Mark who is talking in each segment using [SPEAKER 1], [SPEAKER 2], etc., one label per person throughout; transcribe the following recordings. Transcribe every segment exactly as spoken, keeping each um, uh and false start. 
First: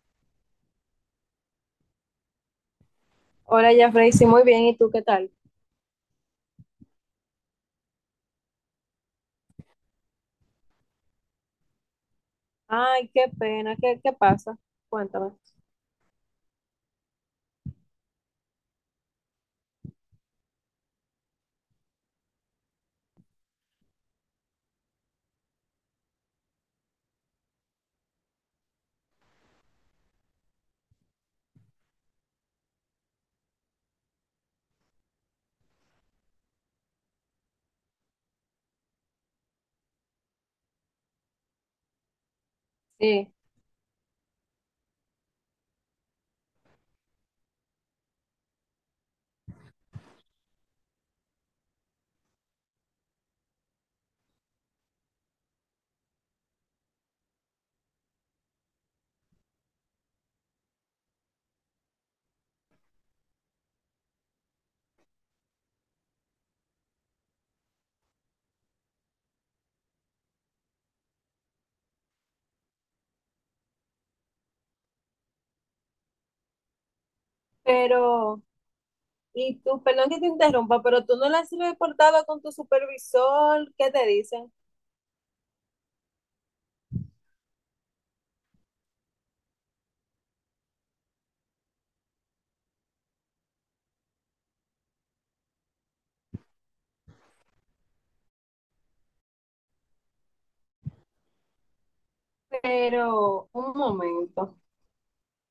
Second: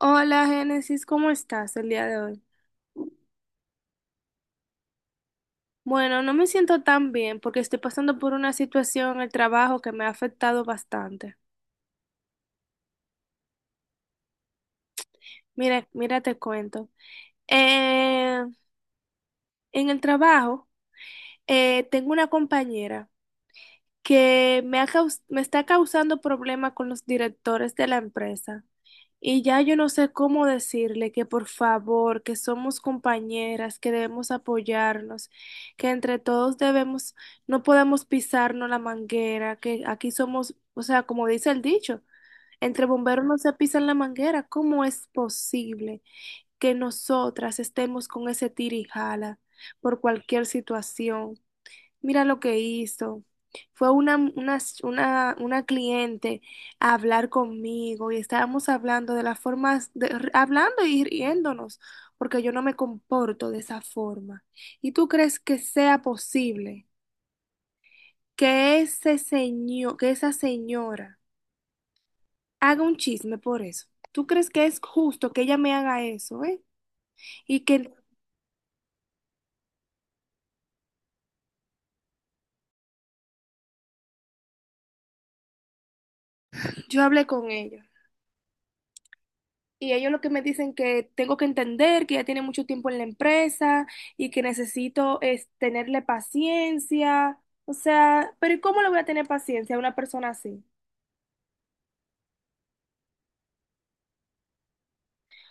[SPEAKER 1] Hola, Génesis, ¿cómo estás el día de hoy?
[SPEAKER 2] Hola, Jeffrey, sí, muy bien, ¿y tú qué tal?
[SPEAKER 1] Bueno, no me siento tan bien porque estoy pasando por una situación en el trabajo que me ha afectado bastante.
[SPEAKER 2] Ay, qué pena, ¿qué, qué pasa? Cuéntame.
[SPEAKER 1] Mira, mira, te cuento. Eh, en el trabajo, eh, tengo una compañera que me ha caus- me está causando problemas con los directores de la empresa. Y ya yo no sé cómo decirle que por favor, que somos compañeras, que debemos apoyarnos, que entre todos debemos, no podemos pisarnos la manguera, que aquí somos, o sea, como dice el dicho, entre bomberos
[SPEAKER 2] Sí,
[SPEAKER 1] no se pisan la manguera. ¿Cómo es posible que nosotras estemos con ese tira y jala por cualquier situación? Mira lo que hizo. Fue una, una, una, una cliente a hablar conmigo y estábamos hablando de las formas, de- r- hablando y riéndonos, porque yo no me comporto de esa forma. ¿Y tú crees que sea posible que ese señor, que esa señora haga un chisme por eso? ¿Tú crees que es justo que ella me haga eso, eh? Y que
[SPEAKER 2] pero, y tú, perdón que te interrumpa, pero tú no le has reportado con tu supervisor, ¿qué te dicen?
[SPEAKER 1] yo hable con ella. Y ellos lo que me dicen que tengo que entender que ya tiene mucho tiempo en la empresa y que necesito es tenerle paciencia. O sea, pero ¿y cómo le voy a tener paciencia a una persona así?
[SPEAKER 2] Pero, un momento.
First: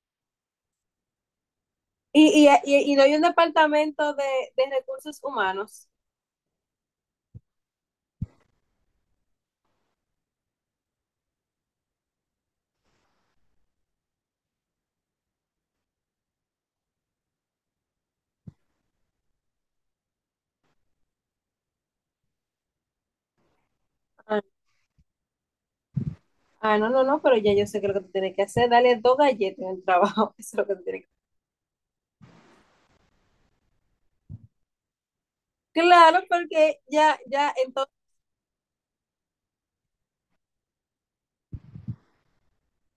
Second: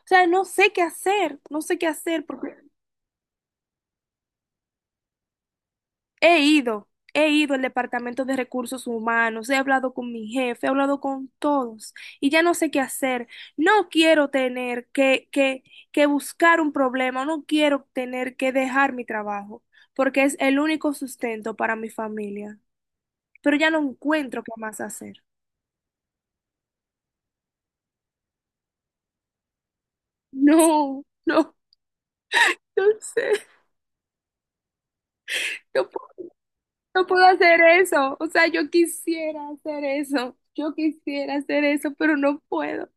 [SPEAKER 1] O sea, no sé qué hacer, no sé qué hacer
[SPEAKER 2] ¿Y, y,
[SPEAKER 1] porque
[SPEAKER 2] y, y no hay un departamento de, de recursos humanos?
[SPEAKER 1] He ido, he ido al Departamento de Recursos Humanos, he hablado con mi jefe, he hablado con todos y ya no sé qué hacer. No quiero tener que, que, que buscar un problema, no quiero tener que dejar mi trabajo, porque es el único sustento para mi familia. Pero ya no
[SPEAKER 2] Ah,
[SPEAKER 1] encuentro qué más hacer.
[SPEAKER 2] ah, no, no, no, pero ya yo sé que lo que tú tienes que hacer, dale dos galletas en el trabajo, eso es lo que tú tienes
[SPEAKER 1] No,
[SPEAKER 2] que hacer.
[SPEAKER 1] no, no sé, no
[SPEAKER 2] Claro,
[SPEAKER 1] puedo,
[SPEAKER 2] porque
[SPEAKER 1] no
[SPEAKER 2] ya,
[SPEAKER 1] puedo
[SPEAKER 2] ya,
[SPEAKER 1] hacer
[SPEAKER 2] entonces.
[SPEAKER 1] eso. O sea, yo quisiera hacer eso, yo quisiera hacer eso, pero no puedo.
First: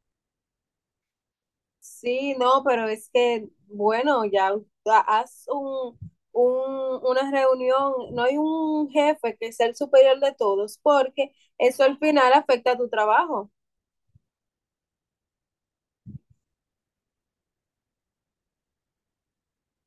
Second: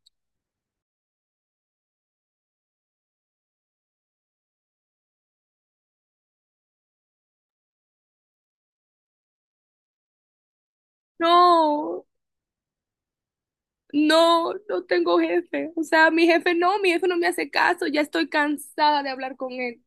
[SPEAKER 2] Sí, no, pero es que, bueno, ya ha- haz un, un- una reunión, no hay un jefe que sea el superior de todos, porque eso al
[SPEAKER 1] No.
[SPEAKER 2] final afecta a tu trabajo.
[SPEAKER 1] No, no tengo jefe. O sea, mi jefe no, mi jefe no me hace caso, ya estoy cansada de hablar con él.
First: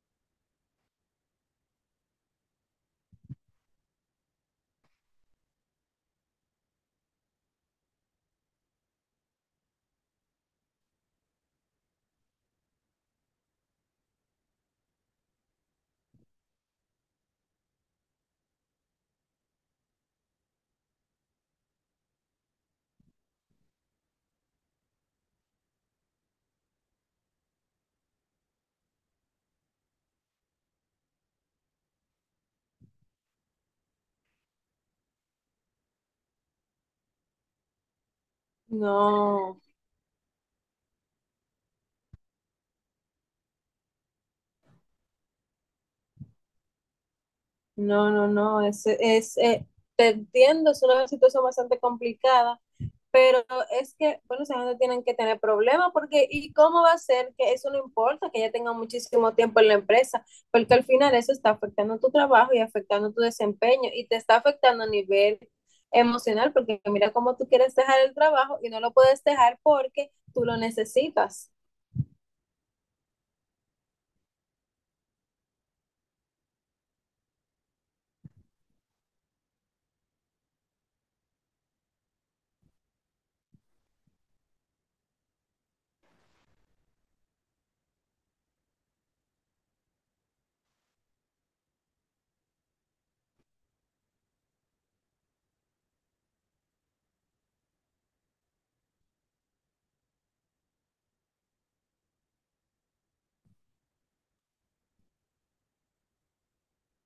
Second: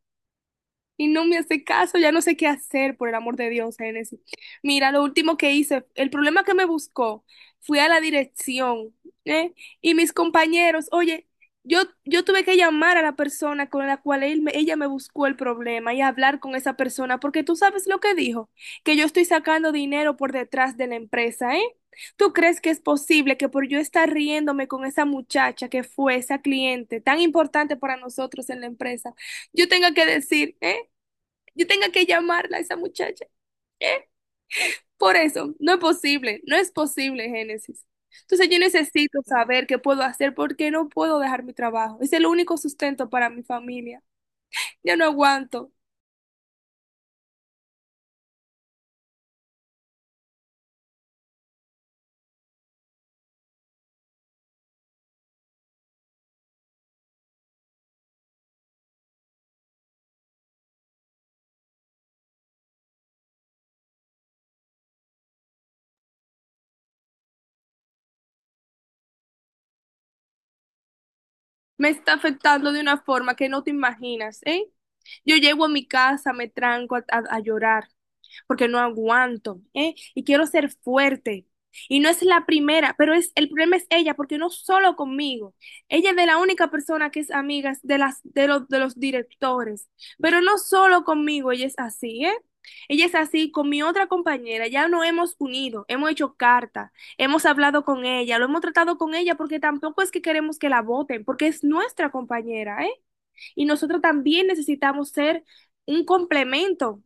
[SPEAKER 1] Y no me hace caso, ya no sé qué hacer, por el amor de Dios, Génesis. Mira, lo último que hice, el problema que me buscó, fui a la dirección, ¿eh? Y mis compañeros, oye, yo, yo tuve que llamar a la persona con la cual él me- ella me buscó el problema y hablar con esa persona, porque tú sabes lo que dijo, que yo estoy sacando dinero por detrás de la empresa, ¿eh? ¿Tú crees que es posible que por yo estar riéndome con esa muchacha que fue esa cliente tan importante para nosotros en la empresa, yo tenga que decir, ¿eh? Yo tenga que llamarla a esa muchacha. Por eso, no es posible, no es posible, Génesis. Entonces yo necesito
[SPEAKER 2] No.
[SPEAKER 1] saber qué puedo hacer porque no puedo dejar mi trabajo. Es el único sustento para mi familia. Ya no aguanto.
[SPEAKER 2] No, no, no, es, es, eh, te entiendo, es una situación bastante complicada, pero es que, bueno, esa gente tienen que tener problemas porque, ¿y cómo va a ser que eso no importa, que ya tenga muchísimo tiempo en la empresa? Porque al final eso está afectando tu trabajo y afectando tu desempeño y te está afectando a nivel emocional porque mira cómo tú quieres dejar el trabajo y no lo puedes dejar porque tú lo necesitas.
[SPEAKER 1] Me está afectando de una forma que no te imaginas, ¿eh? Yo llego a mi casa, me tranco a, a- a llorar porque no aguanto, ¿eh? Y quiero ser fuerte. Y no es la primera, pero es el problema es ella, porque no solo conmigo. Ella es de la única persona que es amiga es de las de los de los directores, pero no solo conmigo, ella es así, ¿eh? Ella es así con mi otra compañera, ya nos hemos unido, hemos hecho cartas. Hemos hablado con ella, lo hemos tratado con ella porque tampoco es que queremos que la voten, porque es nuestra compañera, ¿eh? Y nosotros también necesitamos ser un complemento,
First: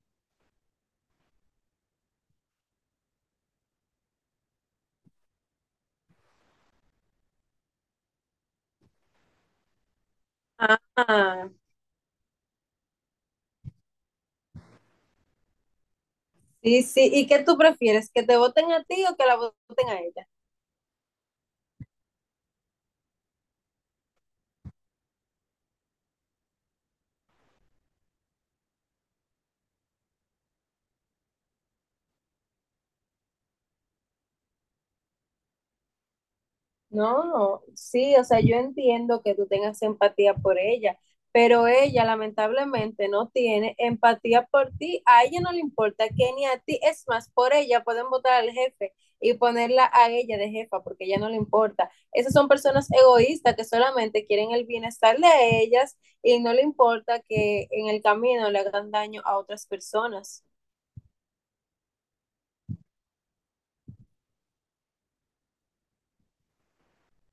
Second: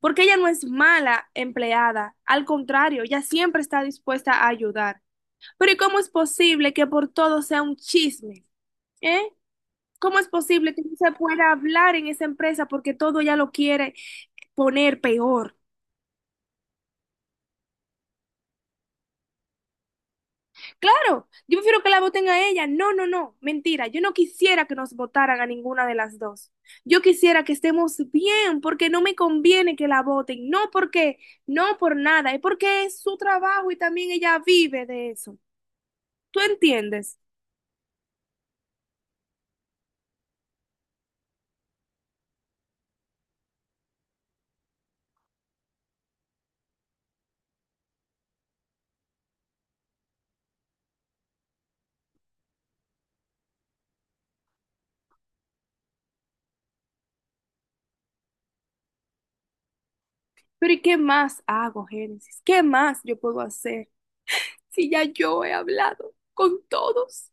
[SPEAKER 1] porque ella no es mala empleada, al contrario, ella siempre está dispuesta a ayudar. Pero ¿y cómo es posible que por todo sea un chisme? ¿Eh? ¿Cómo es posible que no se
[SPEAKER 2] Ah,
[SPEAKER 1] pueda hablar en esa empresa porque todo ya lo quiere poner peor?
[SPEAKER 2] sí, sí, ¿y qué tú prefieres, que te voten a ti o que la voten a ella?
[SPEAKER 1] Claro, yo prefiero que la voten a ella. No, no, no, mentira. Yo no quisiera que nos votaran a ninguna de las dos. Yo quisiera que estemos bien porque no me conviene que la voten. No porque, no por nada, es porque es su trabajo y también ella vive de eso. ¿Tú entiendes?
[SPEAKER 2] No, sí, o sea, yo entiendo que tú tengas empatía por ella, pero ella lamentablemente no tiene empatía por ti. A ella no le importa que ni a ti. Es más, por ella pueden votar al jefe y ponerla a ella de jefa porque a ella no le importa. Esas son personas egoístas que solamente quieren el bienestar de ellas y no le importa que en el camino le hagan daño a otras personas.
[SPEAKER 1] Pero ¿y qué más hago, Génesis? ¿Qué más yo puedo hacer si ya yo he hablado con todos?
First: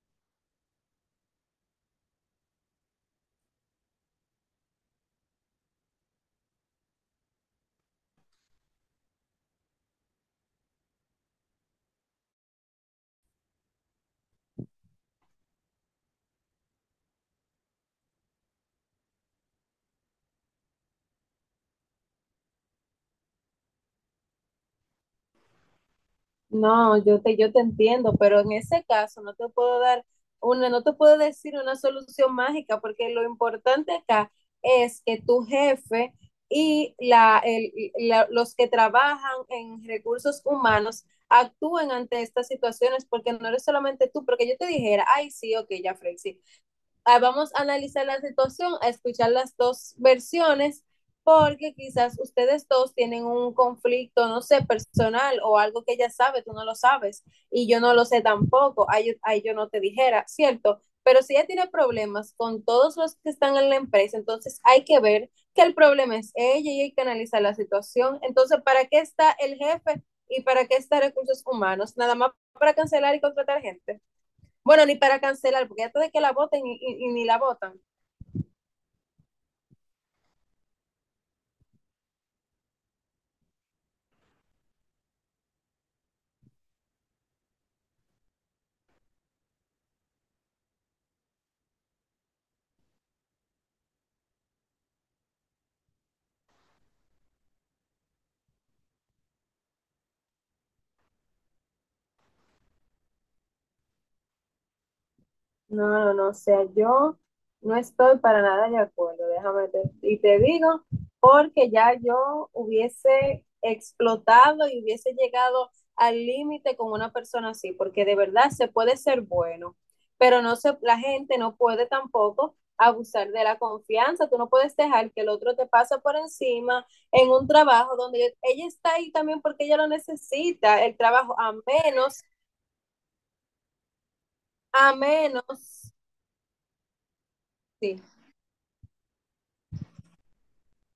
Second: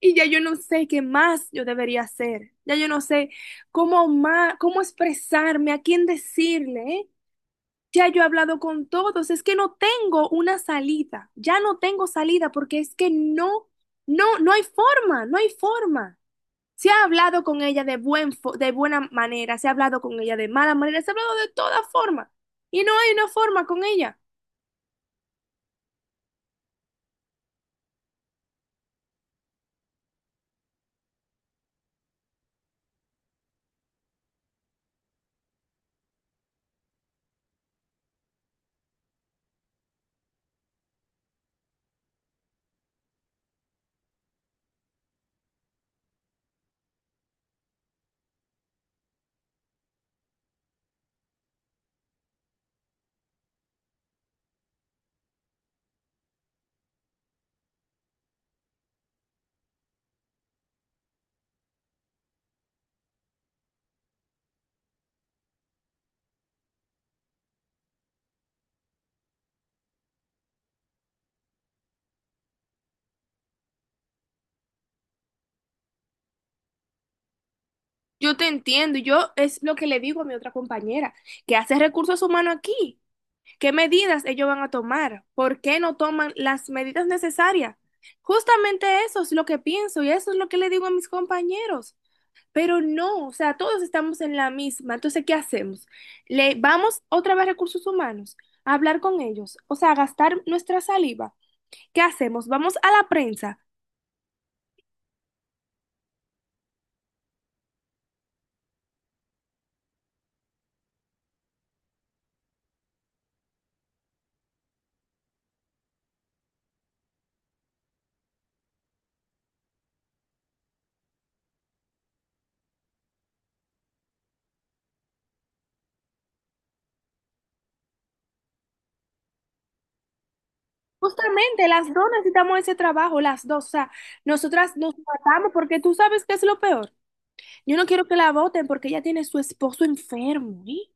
[SPEAKER 1] Y ya yo no sé qué más yo debería hacer. Ya yo no sé cómo más, cómo expresarme, a quién decirle, ¿eh? Ya yo he hablado con todos, es que no tengo una salida, ya no tengo salida porque es que no, no, no hay forma, no hay forma. Se ha hablado con ella de buen fo- de buena manera, se ha hablado con ella de mala manera, se ha hablado de toda forma y no hay una forma con ella.
[SPEAKER 2] No, yo te, yo te entiendo, pero en ese caso no te puedo dar una, no te puedo decir una solución mágica, porque lo importante acá es que tu jefe y la, el- la- los que trabajan en recursos humanos actúen ante estas situaciones, porque no eres solamente tú, porque yo te dijera, ay, sí, ok, ya, Frey, ah, vamos a analizar la situación, a escuchar las dos versiones, porque quizás ustedes dos tienen un conflicto, no sé, personal o algo que ella sabe, tú no lo sabes y yo no lo sé tampoco, ahí, ahí yo no te dijera, ¿cierto? Pero si ella tiene problemas con todos los que están en la empresa, entonces hay que ver que el problema es ella y hay que analizar la situación. Entonces, ¿para qué está el jefe y para qué está recursos humanos? Nada más para cancelar y contratar gente. Bueno, ni para cancelar, porque antes de que la voten y, y- y ni la votan.
[SPEAKER 1] Yo te entiendo, y yo es lo que le digo a mi otra compañera, que hace recursos humanos aquí. ¿Qué medidas ellos van a tomar? ¿Por qué no toman las medidas necesarias? Justamente eso es lo que pienso y eso es lo que le digo a mis compañeros. Pero no, o sea, todos estamos en la misma. Entonces, ¿qué hacemos? Le vamos otra vez a recursos humanos a hablar con ellos, o sea, a gastar nuestra saliva. ¿Qué hacemos? Vamos a la prensa.
[SPEAKER 2] No, no, no, o sea, yo no estoy para nada de acuerdo, déjame te- y te digo, porque ya yo hubiese explotado y hubiese llegado al límite con una persona así, porque de verdad se puede ser bueno, pero no se, la gente no puede tampoco abusar de la confianza, tú no puedes dejar que el otro te pase por encima en un trabajo donde ella ella está ahí también porque ella lo necesita, el trabajo, a
[SPEAKER 1] Justamente, las dos
[SPEAKER 2] menos,
[SPEAKER 1] necesitamos ese trabajo, las dos. O sea, nosotras nos
[SPEAKER 2] a
[SPEAKER 1] matamos porque tú
[SPEAKER 2] menos,
[SPEAKER 1] sabes qué es lo peor. Yo no
[SPEAKER 2] sí.
[SPEAKER 1] quiero que la voten porque ella tiene su esposo enfermo, ¿eh?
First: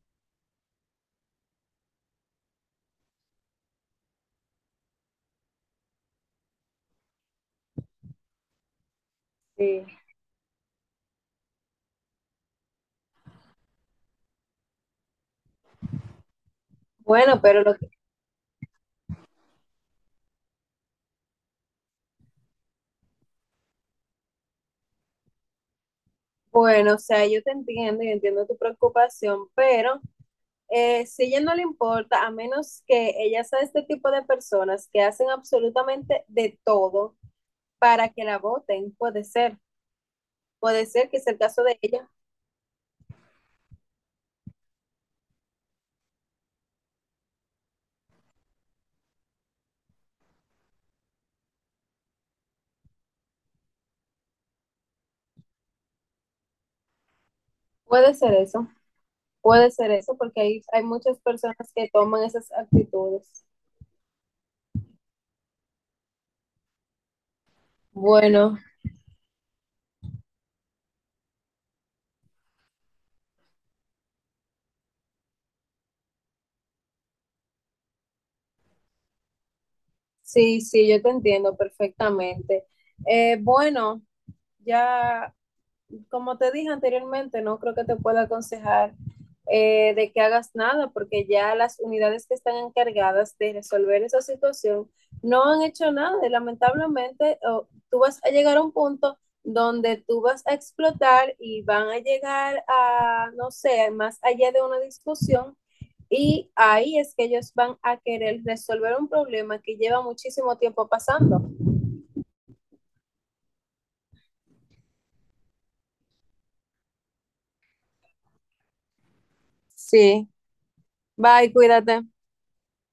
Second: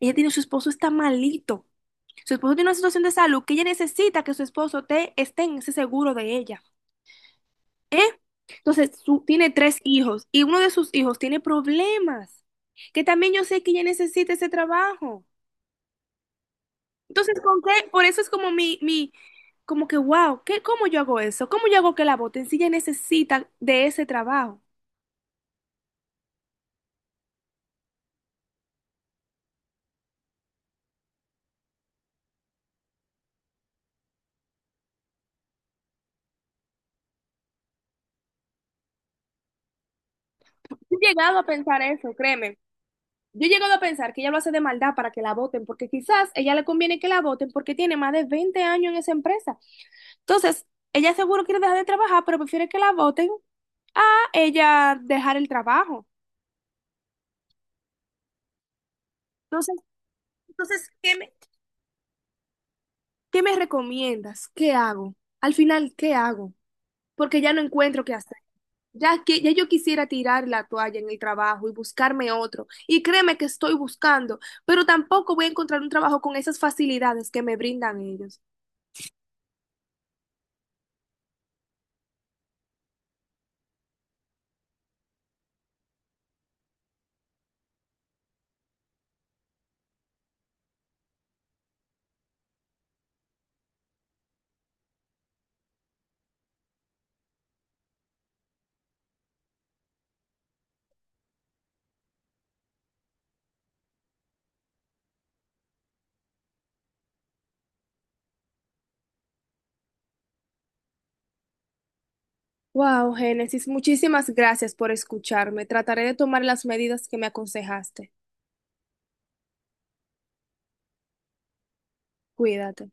[SPEAKER 1] Ella tiene su esposo está malito. Su esposo tiene una situación de salud que ella necesita que su esposo te, esté en ese seguro de ella. ¿Eh? Entonces, su- tiene tres
[SPEAKER 2] Sí.
[SPEAKER 1] hijos y uno de sus hijos tiene problemas, que también yo sé que ella necesita ese trabajo. Entonces,
[SPEAKER 2] Bueno,
[SPEAKER 1] ¿con
[SPEAKER 2] pero lo
[SPEAKER 1] qué?
[SPEAKER 2] que,
[SPEAKER 1] Por eso es como mi, mi, como que, wow, ¿qué, cómo yo hago eso? ¿Cómo yo hago que la voten si ella necesita de ese trabajo?
[SPEAKER 2] bueno, o sea, yo te entiendo y entiendo tu preocupación, pero eh, si ella no le importa, a menos que ella sea este tipo de personas que hacen absolutamente de todo para que la voten, puede ser,
[SPEAKER 1] Yo
[SPEAKER 2] puede
[SPEAKER 1] he
[SPEAKER 2] ser que sea
[SPEAKER 1] llegado
[SPEAKER 2] el
[SPEAKER 1] a
[SPEAKER 2] caso de
[SPEAKER 1] pensar
[SPEAKER 2] ella,
[SPEAKER 1] eso, créeme. Yo he llegado a pensar que ella lo hace de maldad para que la voten, porque quizás ella le conviene que la voten porque tiene más de veinte años en esa empresa. Entonces, ella seguro quiere dejar de trabajar, pero prefiere que la voten a ella dejar el trabajo.
[SPEAKER 2] puede ser eso, puede
[SPEAKER 1] Entonces,
[SPEAKER 2] ser eso, porque hay, hay
[SPEAKER 1] entonces, ¿qué
[SPEAKER 2] muchas
[SPEAKER 1] me,
[SPEAKER 2] personas que toman esas
[SPEAKER 1] ¿qué
[SPEAKER 2] actitudes.
[SPEAKER 1] me recomiendas? ¿Qué hago? Al final, ¿qué hago? Porque ya no encuentro qué hacer.
[SPEAKER 2] Bueno,
[SPEAKER 1] Ya que ya yo quisiera tirar la toalla en el trabajo y buscarme otro. Y créeme que estoy buscando, pero tampoco voy a encontrar un trabajo con esas facilidades que me brindan ellos.
[SPEAKER 2] sí, sí, yo te entiendo perfectamente. Eh, bueno, ya como te dije anteriormente, no creo que te pueda aconsejar eh, de que hagas nada, porque ya las unidades que están encargadas de resolver esa situación no han hecho nada y lamentablemente oh, tú vas a llegar a un punto donde tú vas a explotar y van a llegar a, no sé, más allá de una discusión y ahí es que ellos van a querer resolver un problema que lleva muchísimo tiempo pasando.
[SPEAKER 1] Wow, Génesis, muchísimas gracias por escucharme. Trataré de tomar las medidas que me aconsejaste.
[SPEAKER 2] Sí, bye, cuídate.
[SPEAKER 1] Cuídate.